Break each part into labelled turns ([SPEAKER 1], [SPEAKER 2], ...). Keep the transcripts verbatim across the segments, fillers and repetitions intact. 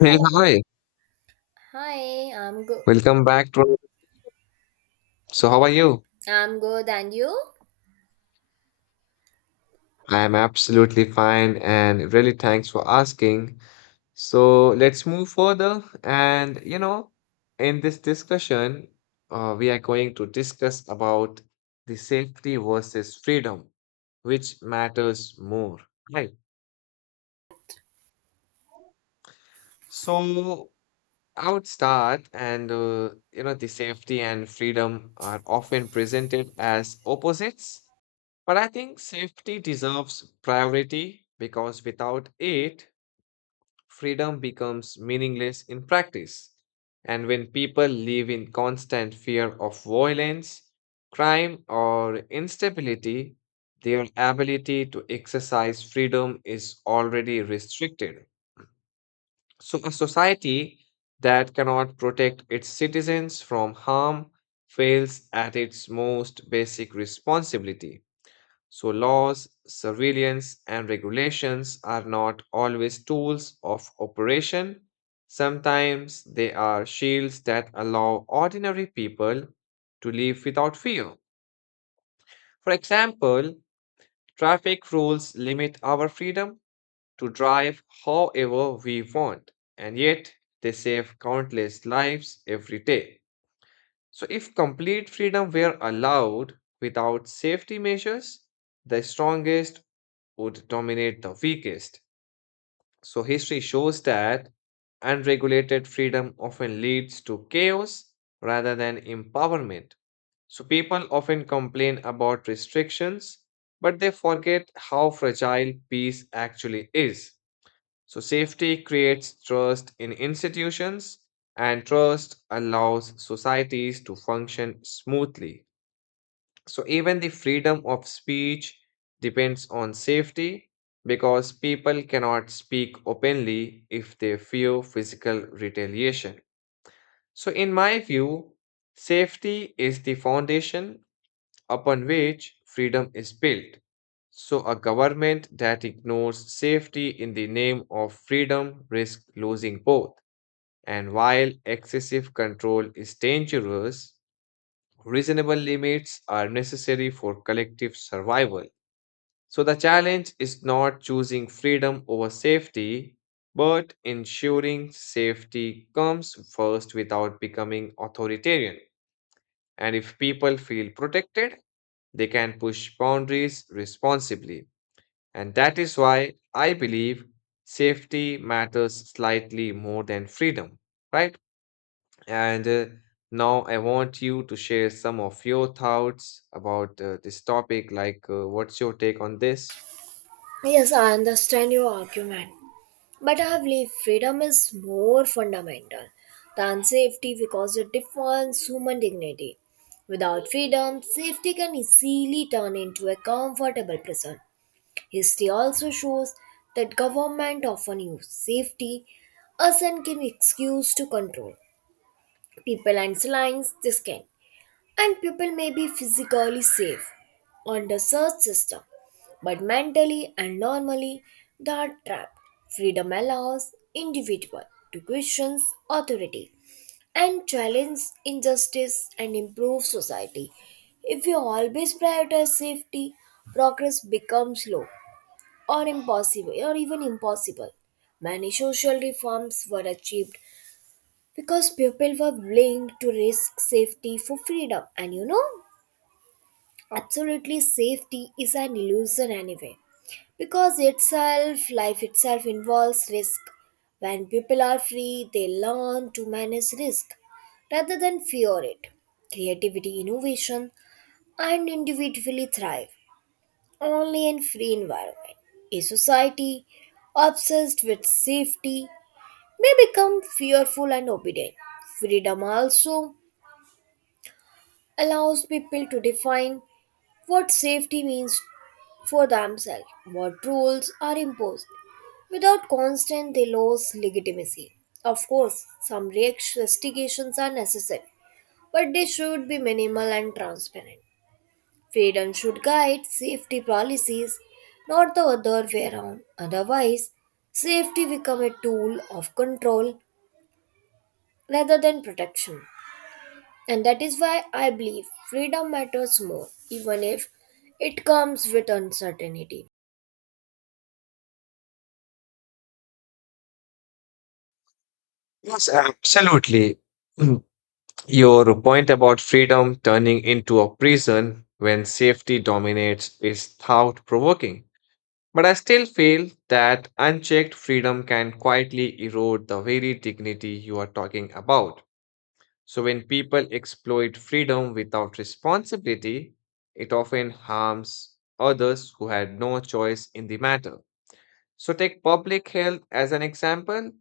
[SPEAKER 1] Hey,
[SPEAKER 2] Hello.
[SPEAKER 1] hi.
[SPEAKER 2] Hi, I'm good.
[SPEAKER 1] Welcome back to. So, how are you?
[SPEAKER 2] I'm good, and you?
[SPEAKER 1] I am absolutely fine and really thanks for asking. So, let's move further. And, you know, in this discussion, uh, we are going to discuss about the safety versus freedom, which matters more, right? So, I would start, and, uh, you know, the safety and freedom are often presented as opposites. But I think safety deserves priority because without it, freedom becomes meaningless in practice. And when people live in constant fear of violence, crime, or instability, their ability to exercise freedom is already restricted. So, a society that cannot protect its citizens from harm fails at its most basic responsibility. So, laws, surveillance, and regulations are not always tools of operation. Sometimes they are shields that allow ordinary people to live without fear. For example, traffic rules limit our freedom to drive however we want, and yet they save countless lives every day. So, if complete freedom were allowed without safety measures, the strongest would dominate the weakest. So history shows that unregulated freedom often leads to chaos rather than empowerment. So people often complain about restrictions, but they forget how fragile peace actually is. So safety creates trust in institutions, and trust allows societies to function smoothly. So even the freedom of speech depends on safety because people cannot speak openly if they fear physical retaliation. So in my view, safety is the foundation upon which freedom is built. So a government that ignores safety in the name of freedom risks losing both. And while excessive control is dangerous, reasonable limits are necessary for collective survival. So the challenge is not choosing freedom over safety, but ensuring safety comes first without becoming authoritarian. And if people feel protected, they can push boundaries responsibly. And that is why I believe safety matters slightly more than freedom, right? And uh, now I want you to share some of your thoughts about uh, this topic. Like, uh, what's your take on this?
[SPEAKER 2] Yes, I understand your argument, but I believe freedom is more fundamental than safety because it defines human dignity. Without freedom, safety can easily turn into a comfortable prison. History also shows that government often use safety as an excuse to control people and silence this can. And people may be physically safe on the search system, but mentally and normally they are trapped. Freedom allows individual to question authority and challenge injustice and improve society. If we always prioritize safety, progress becomes slow or impossible or even impossible. Many social reforms were achieved because people were willing to risk safety for freedom and you know absolutely, safety is an illusion anyway, because itself, life itself involves risk. When people are free, they learn to manage risk rather than fear it. Creativity, innovation, and individually thrive only in free environment. A society obsessed with safety may become fearful and obedient. Freedom also allows people to define what safety means for themselves. What rules are imposed. Without constant, they lose legitimacy. Of course, some restrictions are necessary, but they should be minimal and transparent. Freedom should guide safety policies, not the other way around. Otherwise, safety become a tool of control rather than protection. And that is why I believe freedom matters more, even if it comes with uncertainty.
[SPEAKER 1] Yes, absolutely. Your point about freedom turning into a prison when safety dominates is thought-provoking. But I still feel that unchecked freedom can quietly erode the very dignity you are talking about. So, when people exploit freedom without responsibility, it often harms others who had no choice in the matter. So, take public health as an example.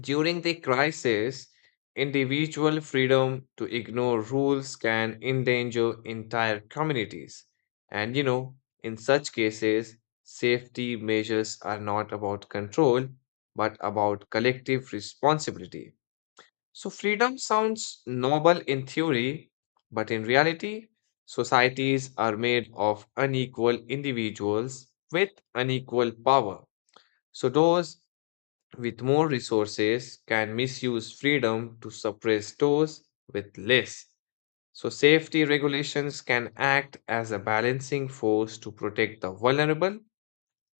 [SPEAKER 1] During the crisis, individual freedom to ignore rules can endanger entire communities. And you know, in such cases, safety measures are not about control, but about collective responsibility. So, freedom sounds noble in theory, but in reality, societies are made of unequal individuals with unequal power. So, those with more resources can misuse freedom to suppress those with less. So, safety regulations can act as a balancing force to protect the vulnerable.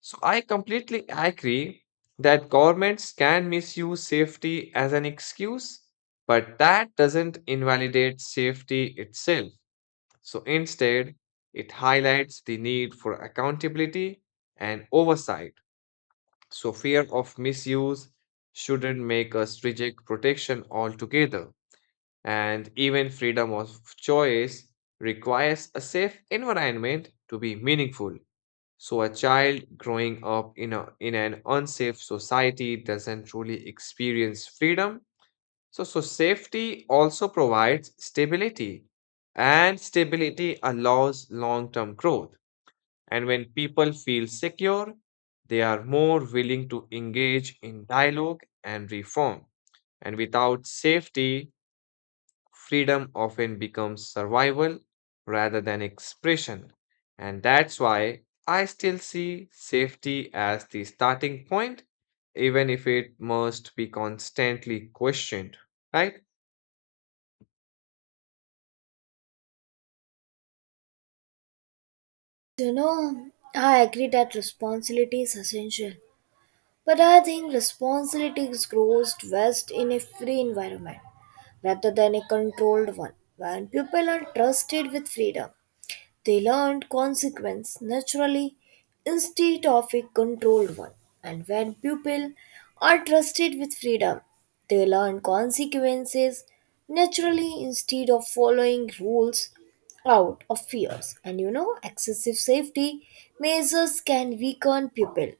[SPEAKER 1] So I completely agree that governments can misuse safety as an excuse, but that doesn't invalidate safety itself. So instead, it highlights the need for accountability and oversight. So fear of misuse shouldn't make us reject protection altogether. And even freedom of choice requires a safe environment to be meaningful. So a child growing up in a in an unsafe society doesn't truly experience freedom. So, so safety also provides stability, and stability allows long-term growth. And when people feel secure, they are more willing to engage in dialogue and reform. And without safety, freedom often becomes survival rather than expression. And that's why I still see safety as the starting point, even if it must be constantly questioned, right?
[SPEAKER 2] You know, I agree that responsibility is essential, but I think responsibility grows best in a free environment rather than a controlled one. When people are trusted with freedom, they learned consequence naturally instead of a controlled one. And when pupils are trusted with freedom, they learn consequences naturally instead of following rules out of fears. And you know, excessive safety measures can weaken pupil'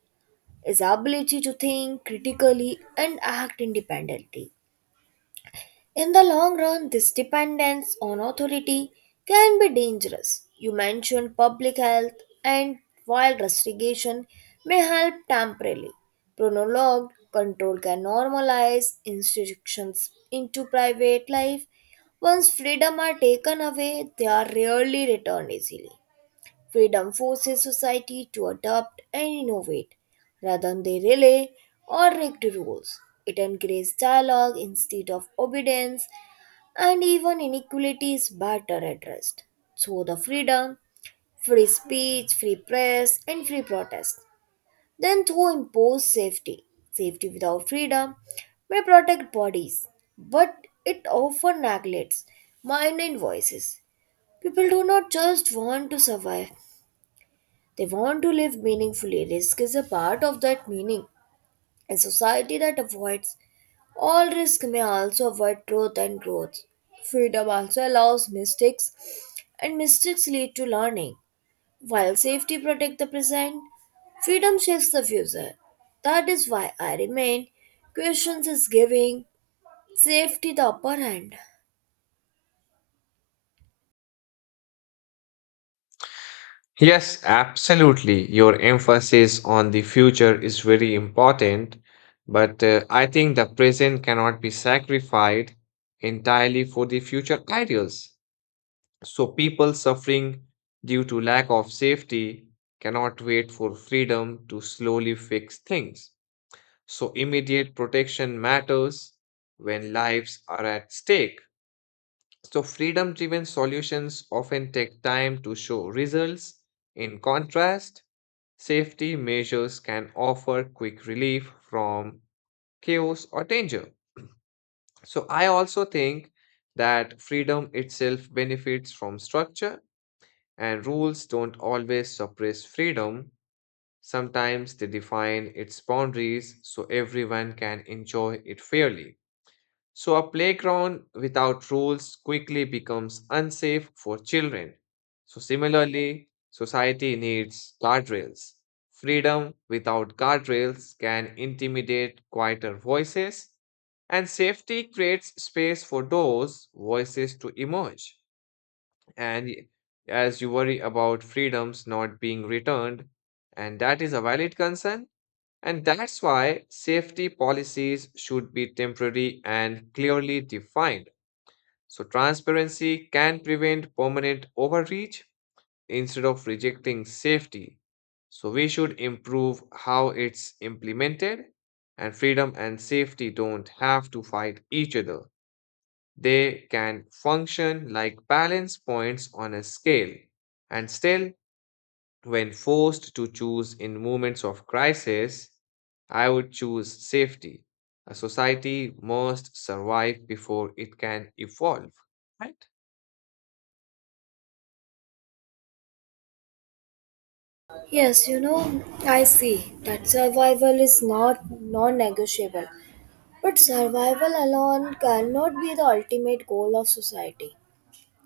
[SPEAKER 2] ability to think critically and act independently. In the long run, this dependence on authority can be dangerous. You mentioned public health, and while restriction may help temporarily, prolonged control can normalize institutions into private life. Once freedom are taken away, they are rarely returned easily. Freedom forces society to adapt and innovate rather than they rely on rigged rules. It encourages dialogue instead of obedience, and even inequality is better addressed. Through the freedom, free speech, free press, and free protest, then through imposed safety. Safety without freedom may protect bodies, but it often neglects mind and voices. People do not just want to survive, they want to live meaningfully. Risk is a part of that meaning. A society that avoids all risk may also avoid growth and growth. Freedom also allows mistakes, and mistakes lead to learning. While safety protects the present, freedom shapes the future. That is why I remain questions is giving safety the upper hand.
[SPEAKER 1] Yes, absolutely. Your emphasis on the future is very important, but uh, I think the present cannot be sacrificed entirely for the future ideals. So people suffering due to lack of safety cannot wait for freedom to slowly fix things. So immediate protection matters when lives are at stake. So freedom driven solutions often take time to show results. In contrast, safety measures can offer quick relief from chaos or danger. So I also think that freedom itself benefits from structure. And rules don't always suppress freedom, sometimes they define its boundaries so everyone can enjoy it fairly. So, a playground without rules quickly becomes unsafe for children. So, similarly, society needs guardrails. Freedom without guardrails can intimidate quieter voices, and safety creates space for those voices to emerge and y- as you worry about freedoms not being returned, and that is a valid concern. And that's why safety policies should be temporary and clearly defined. So, transparency can prevent permanent overreach instead of rejecting safety. So, we should improve how it's implemented, and freedom and safety don't have to fight each other. They can function like balance points on a scale. And still, when forced to choose in moments of crisis, I would choose safety. A society must survive before it can evolve, right?
[SPEAKER 2] Yes, you know, I see that survival is not non negotiable. But survival alone cannot be the ultimate goal of society.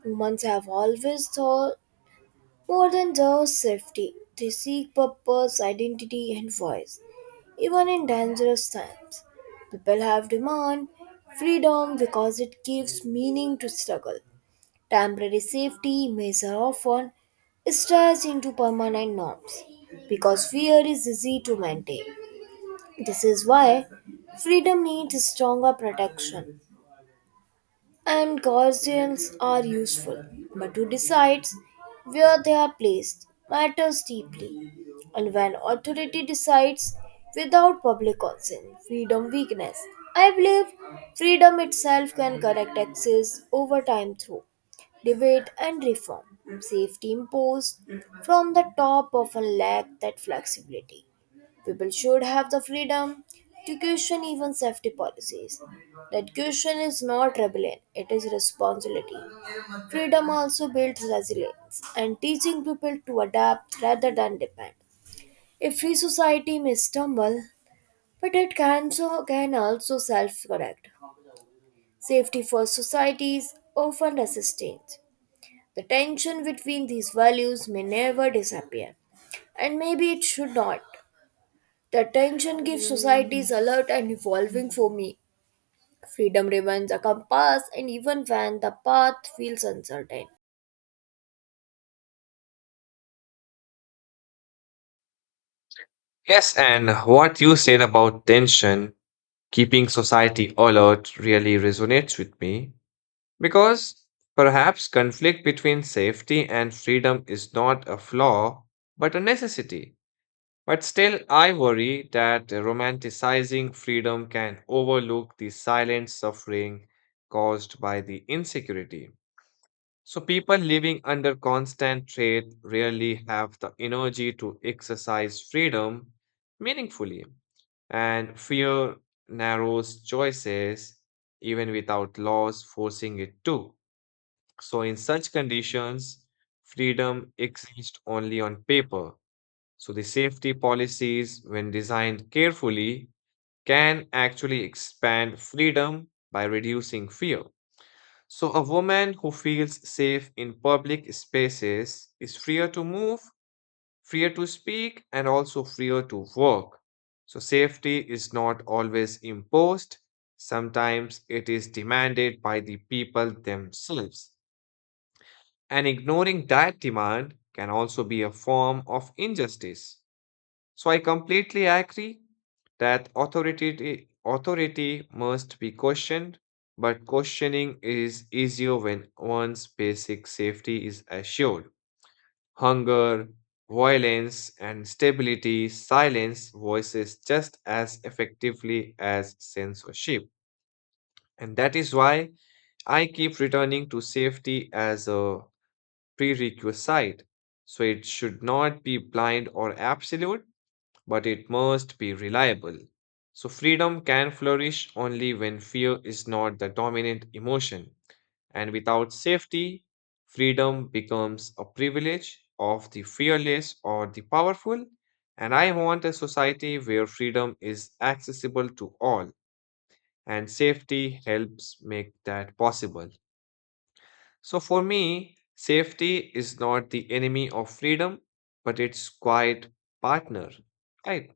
[SPEAKER 2] Humans have always thought more than just safety, they seek purpose, identity, and voice. Even in dangerous times, people have demand freedom because it gives meaning to struggle. Temporary safety measures are often stretched into permanent norms because fear is easy to maintain. This is why freedom needs stronger protection and guardians are useful, but who decides where they are placed matters deeply. And when authority decides without public consent, freedom weakness. I believe freedom itself can correct excess over time through debate and reform. Safety imposed from the top often lack that flexibility. People should have the freedom to question even safety policies. That question is not rebellion, it is responsibility. Freedom also builds resilience and teaching people to adapt rather than depend. A free society may stumble, but it can, so, can also self correct. Safety first societies often resist change. The tension between these values may never disappear, and maybe it should not. The tension gives societies alert and evolving for me. Freedom remains a compass, and even when the path feels uncertain.
[SPEAKER 1] Yes, and what you said about tension, keeping society alert, really resonates with me because perhaps conflict between safety and freedom is not a flaw but a necessity. But still, I worry that romanticizing freedom can overlook the silent suffering caused by the insecurity. So, people living under constant threat rarely have the energy to exercise freedom meaningfully, and fear narrows choices even without laws forcing it to. So, in such conditions, freedom exists only on paper. So the safety policies, when designed carefully, can actually expand freedom by reducing fear. So, a woman who feels safe in public spaces is freer to move, freer to speak, and also freer to work. So, safety is not always imposed, sometimes it is demanded by the people themselves. And ignoring that demand can also be a form of injustice. So I completely agree that authority authority must be questioned, but questioning is easier when one's basic safety is assured. Hunger, violence, and stability silence voices just as effectively as censorship. And that is why I keep returning to safety as a prerequisite. So it should not be blind or absolute but it must be reliable. So, freedom can flourish only when fear is not the dominant emotion. And without safety, freedom becomes a privilege of the fearless or the powerful. And I want a society where freedom is accessible to all, and safety helps make that possible. So, for me, safety is not the enemy of freedom, but its quiet partner, right?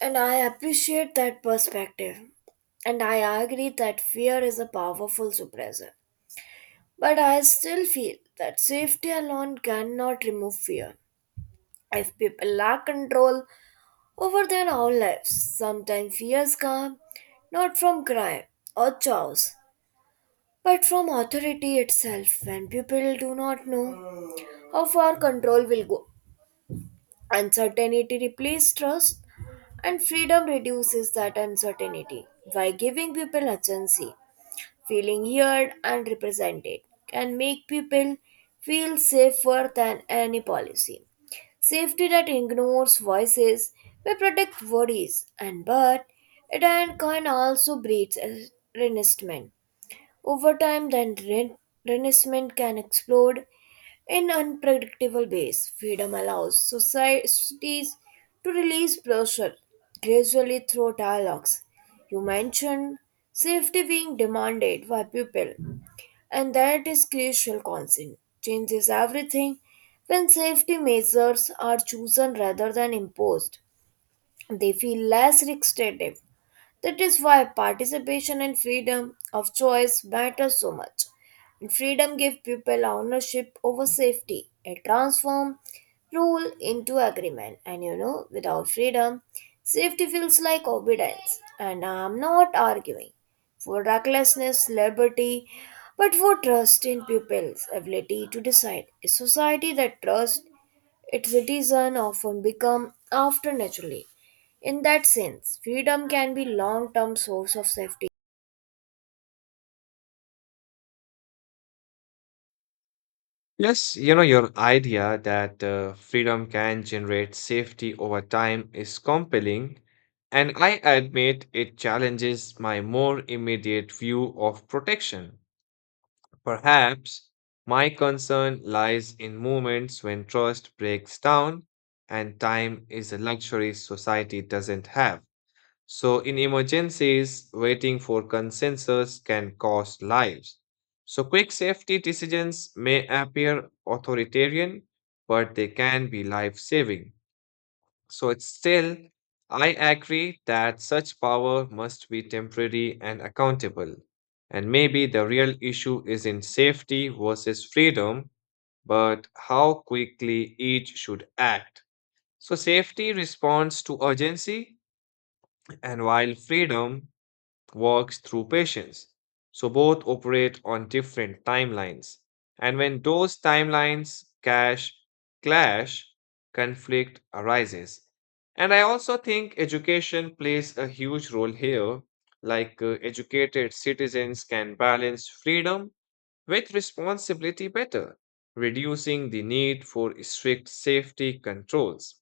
[SPEAKER 2] And I appreciate that perspective. And I agree that fear is a powerful suppressor. But I still feel that safety alone cannot remove fear. If people lack control over their own lives, sometimes fears come not from crime or chaos, but from authority itself when people do not know how far control will go. Uncertainty replaces trust, and freedom reduces that uncertainty by giving people agency, feeling heard and represented, can make people feel safer than any policy. Safety that ignores voices may protect worries, and but it and can also breed resentment. Over time, the Ren- Renaissance can explode in unpredictable ways. Freedom allows societies to release pressure gradually through dialogues. You mentioned safety being demanded by people, and that is crucial concern. Changes everything when safety measures are chosen rather than imposed. They feel less restrictive that is why participation and freedom of choice matter so much. And freedom gives people ownership over safety. It transforms rule into agreement. And you know, without freedom, safety feels like obedience. And I'm not arguing for recklessness, liberty, but for trust in people's ability to decide. A society that trusts its citizens often become after naturally. In that sense, freedom can be long-term source of safety.
[SPEAKER 1] Yes, you know, your idea that uh, freedom can generate safety over time is compelling, and I admit it challenges my more immediate view of protection. Perhaps my concern lies in moments when trust breaks down and time is a luxury society doesn't have. So, in emergencies, waiting for consensus can cost lives. So, quick safety decisions may appear authoritarian, but they can be life saving. So, it's still, I agree that such power must be temporary and accountable. And maybe the real issue is in safety versus freedom, but how quickly each should act. So, safety responds to urgency, and while freedom works through patients. So both operate on different timelines. And when those timelines clash, clash, conflict arises. And I also think education plays a huge role here. Like uh, educated citizens can balance freedom with responsibility better, reducing the need for strict safety controls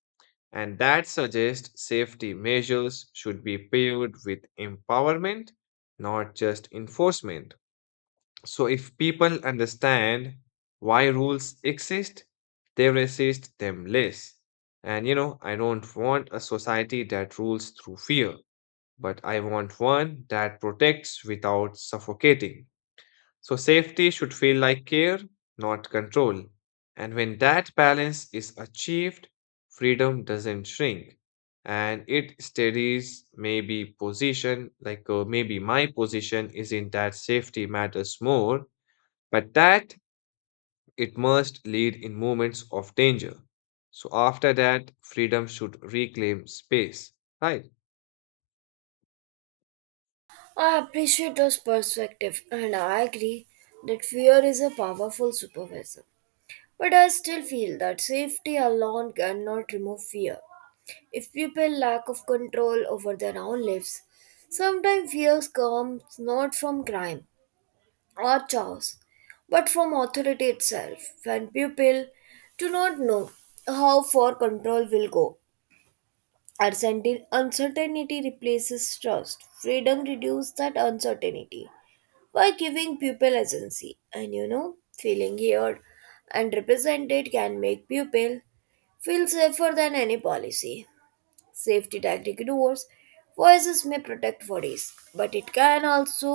[SPEAKER 1] and that suggests safety measures should be paired with empowerment, not just enforcement. So, if people understand why rules exist, they resist them less. And you know, I don't want a society that rules through fear, but I want one that protects without suffocating. So, safety should feel like care, not control. And when that balance is achieved, freedom doesn't shrink and it steadies maybe position, like uh, maybe my position is in that safety matters more, but that it must lead in moments of danger. So, after that, freedom should reclaim space, right?
[SPEAKER 2] I appreciate this perspective and I agree that fear is a powerful supervisor. But I still feel that safety alone cannot remove fear. If people lack of control over their own lives, sometimes fear comes not from crime or chores, but from authority itself. When people do not know how far control will go, uncertain- uncertainty replaces trust. Freedom reduces that uncertainty by giving people agency, and you know, feeling heard and represented can make people feel safer than any policy. Safety tactic doors. Voices may protect bodies, but it can also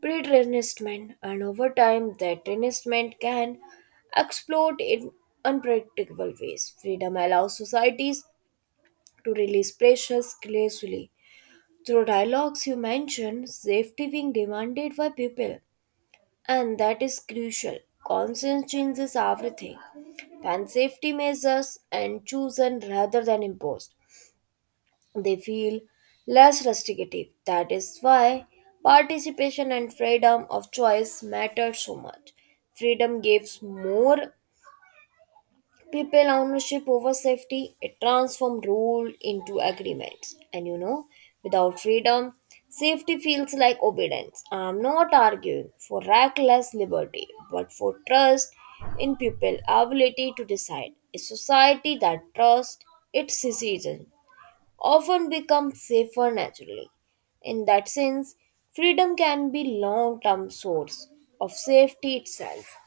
[SPEAKER 2] breed resentment, and over time, that resentment can explode in unpredictable ways. Freedom allows societies to release pressures gracefully. Through dialogues you mentioned, safety being demanded by people, and that is crucial. Conscience changes everything. When safety measures and chosen rather than imposed, they feel less restrictive. That is why participation and freedom of choice matter so much. Freedom gives more people ownership over safety, it transforms rule into agreements. And you know, without freedom, safety feels like obedience. I'm not arguing for reckless liberty, but for trust in people's ability to decide. A society that trusts its citizens often become safer naturally. In that sense, freedom can be long term source of safety itself.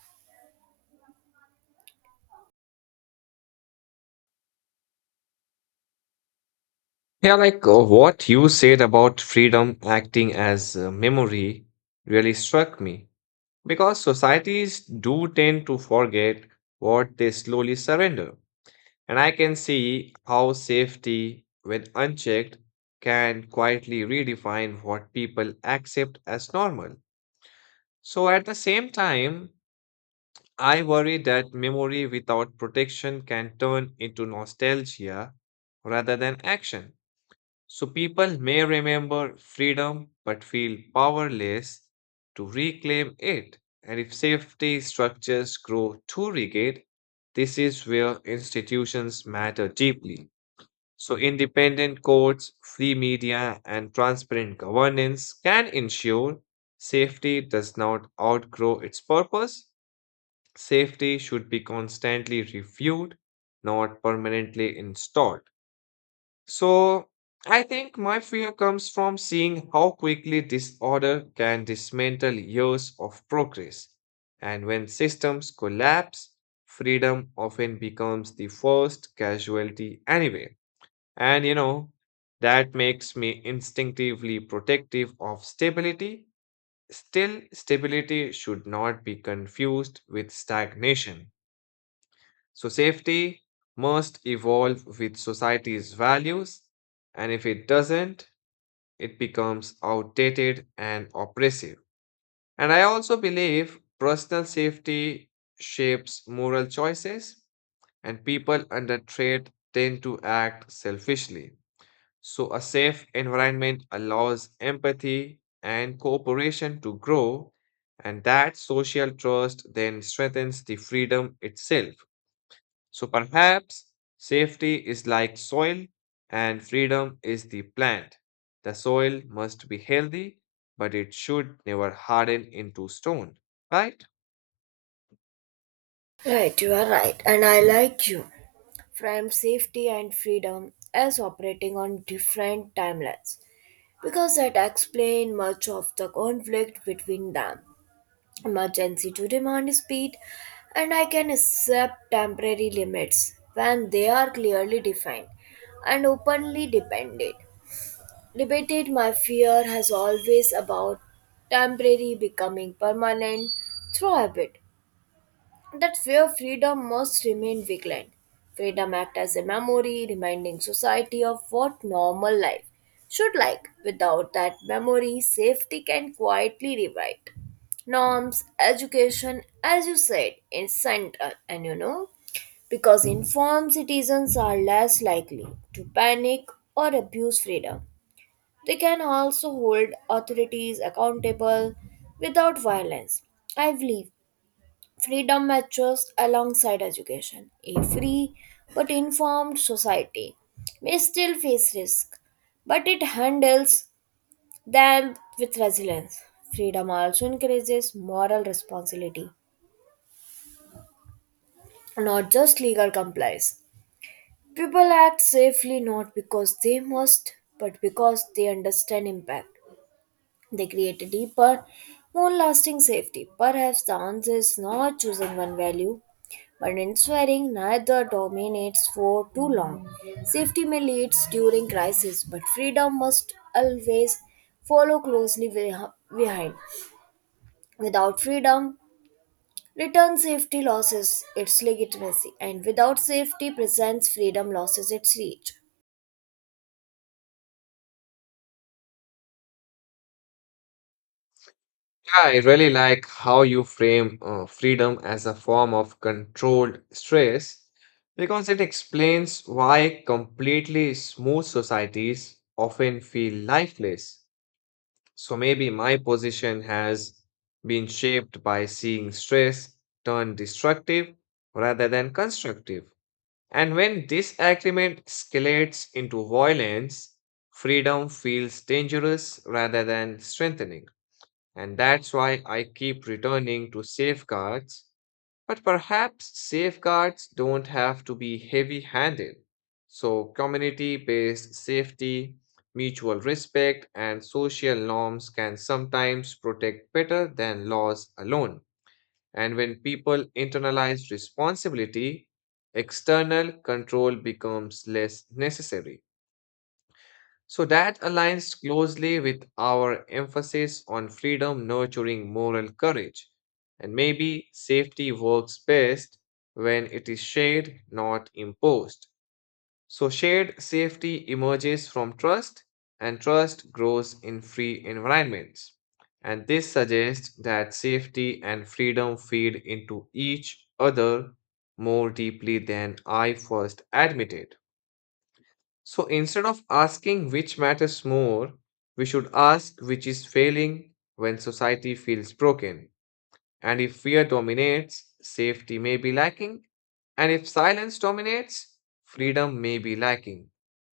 [SPEAKER 1] Yeah, like uh, what you said about freedom acting as uh, memory really struck me because societies do tend to forget what they slowly surrender. And I can see how safety, when unchecked, can quietly redefine what people accept as normal. So at the same time, I worry that memory without protection can turn into nostalgia rather than action. So people may remember freedom but feel powerless to reclaim it. And if safety structures grow too rigid, this is where institutions matter deeply. So independent courts, free media, and transparent governance can ensure safety does not outgrow its purpose. Safety should be constantly reviewed, not permanently installed. So I think my fear comes from seeing how quickly disorder can dismantle years of progress. And when systems collapse, freedom often becomes the first casualty anyway. And you know, that makes me instinctively protective of stability. Still, stability should not be confused with stagnation. So, safety must evolve with society's values, and if it doesn't, it becomes outdated and oppressive. And I also believe personal safety shapes moral choices, and people under threat tend to act selfishly. So, a safe environment allows empathy and cooperation to grow, and that social trust then strengthens the freedom itself. So perhaps safety is like soil and freedom is the plant. The soil must be healthy, but it should never harden into stone, right?
[SPEAKER 2] Right, you are right, and I like you. Framed safety and freedom as operating on different timelines because that explains much of the conflict between them. Emergency to demand speed, and I can accept temporary limits when they are clearly defined and openly depended. Debated my fear has always about temporary becoming permanent through habit. That's where freedom must remain vigilant. Freedom acts as a memory, reminding society of what normal life should like. Without that memory, safety can quietly rewrite norms, education, as you said, in central, and you know, because informed citizens are less likely to panic or abuse freedom. They can also hold authorities accountable without violence. I believe freedom matures alongside education. A free but informed society may still face risk, but it handles them with resilience. Freedom also encourages moral responsibility, not just legal compliance. People act safely not because they must, but because they understand impact. They create a deeper, more lasting safety. Perhaps the answer is not choosing one value, but ensuring neither dominates for too long. Safety may lead during crisis, but freedom must always follow closely beh- behind. Without freedom, return safety loses its legitimacy, and without safety, presents freedom loses its reach.
[SPEAKER 1] Yeah, I really like how you frame uh, freedom as a form of controlled stress because it explains why completely smooth societies often feel lifeless. So maybe my position has been shaped by seeing stress turn destructive rather than constructive. And when disagreement escalates into violence, freedom feels dangerous rather than strengthening. And that's why I keep returning to safeguards. But perhaps safeguards don't have to be heavy handed. So, community based safety, mutual respect, and social norms can sometimes protect better than laws alone. And when people internalize responsibility, external control becomes less necessary. So that aligns closely with our emphasis on freedom nurturing moral courage. And maybe safety works best when it is shared, not imposed. So shared safety emerges from trust, and trust grows in free environments. And this suggests that safety and freedom feed into each other more deeply than I first admitted. So instead of asking which matters more, we should ask which is failing when society feels broken. And if fear dominates, safety may be lacking. And if silence dominates, freedom may be lacking.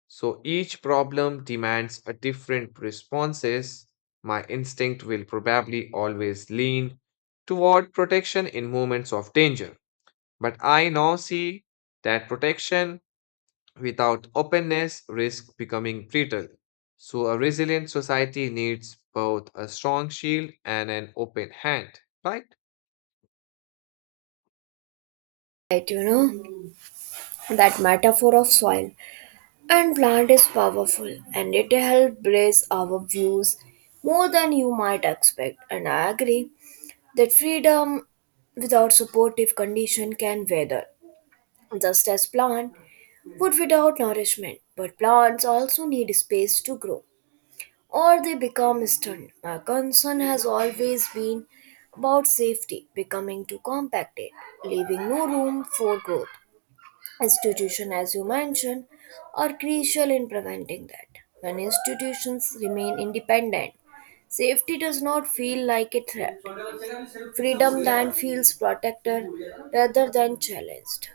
[SPEAKER 1] So each problem demands a different responses. My instinct will probably always lean toward protection in moments of danger. But I now see that protection without openness, risk becoming brittle. So, a resilient society needs both a strong shield and an open hand, right?
[SPEAKER 2] Right, you know, that metaphor of soil. And plant is powerful and it helps blaze our views more than you might expect. And I agree that freedom without supportive condition can wither, just as plant would without nourishment. But plants also need space to grow or they become stunted. My concern has always been about safety becoming too compacted, leaving no room for growth institution as you mentioned are crucial in preventing that when institutions remain independent safety does not feel like a threat freedom then feels protected rather than challenged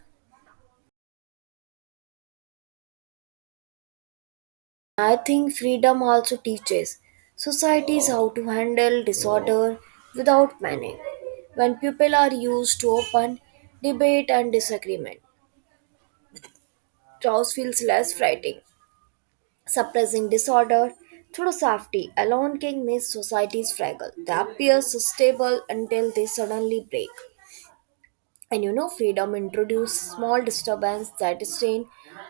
[SPEAKER 2] I think freedom also teaches societies how to handle disorder without panic when people are used to open debate and disagreement chaos feels less frightening suppressing disorder through safety alone can make societies fragile. They appear stable until they suddenly break. And you know, freedom introduces small disturbance that strain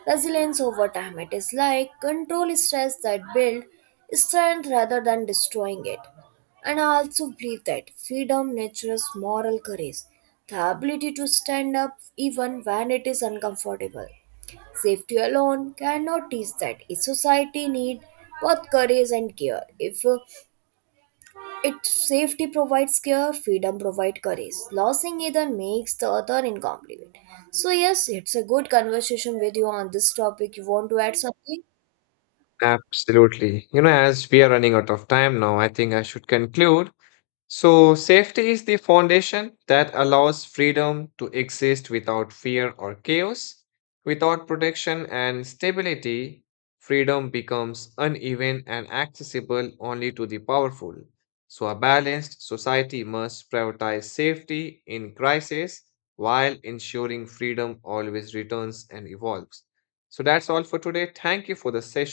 [SPEAKER 2] resilience over time. It is like control stress that build strength rather than destroying it. And I also believe that freedom nurtures moral courage, the ability to stand up even when it is uncomfortable. Safety alone cannot teach that. A society need both courage and care. If uh, Its safety provides care, freedom provides courage. Losing either makes the other incomplete. So yes, it's a good conversation with you on this topic. You want to add something?
[SPEAKER 1] Absolutely. You know, as we are running out of time now, I think I should conclude. So, safety is the foundation that allows freedom to exist without fear or chaos. Without protection and stability, freedom becomes uneven and accessible only to the powerful. So, a balanced society must prioritize safety in crisis while ensuring freedom always returns and evolves. So, that's all for today. Thank you for the session.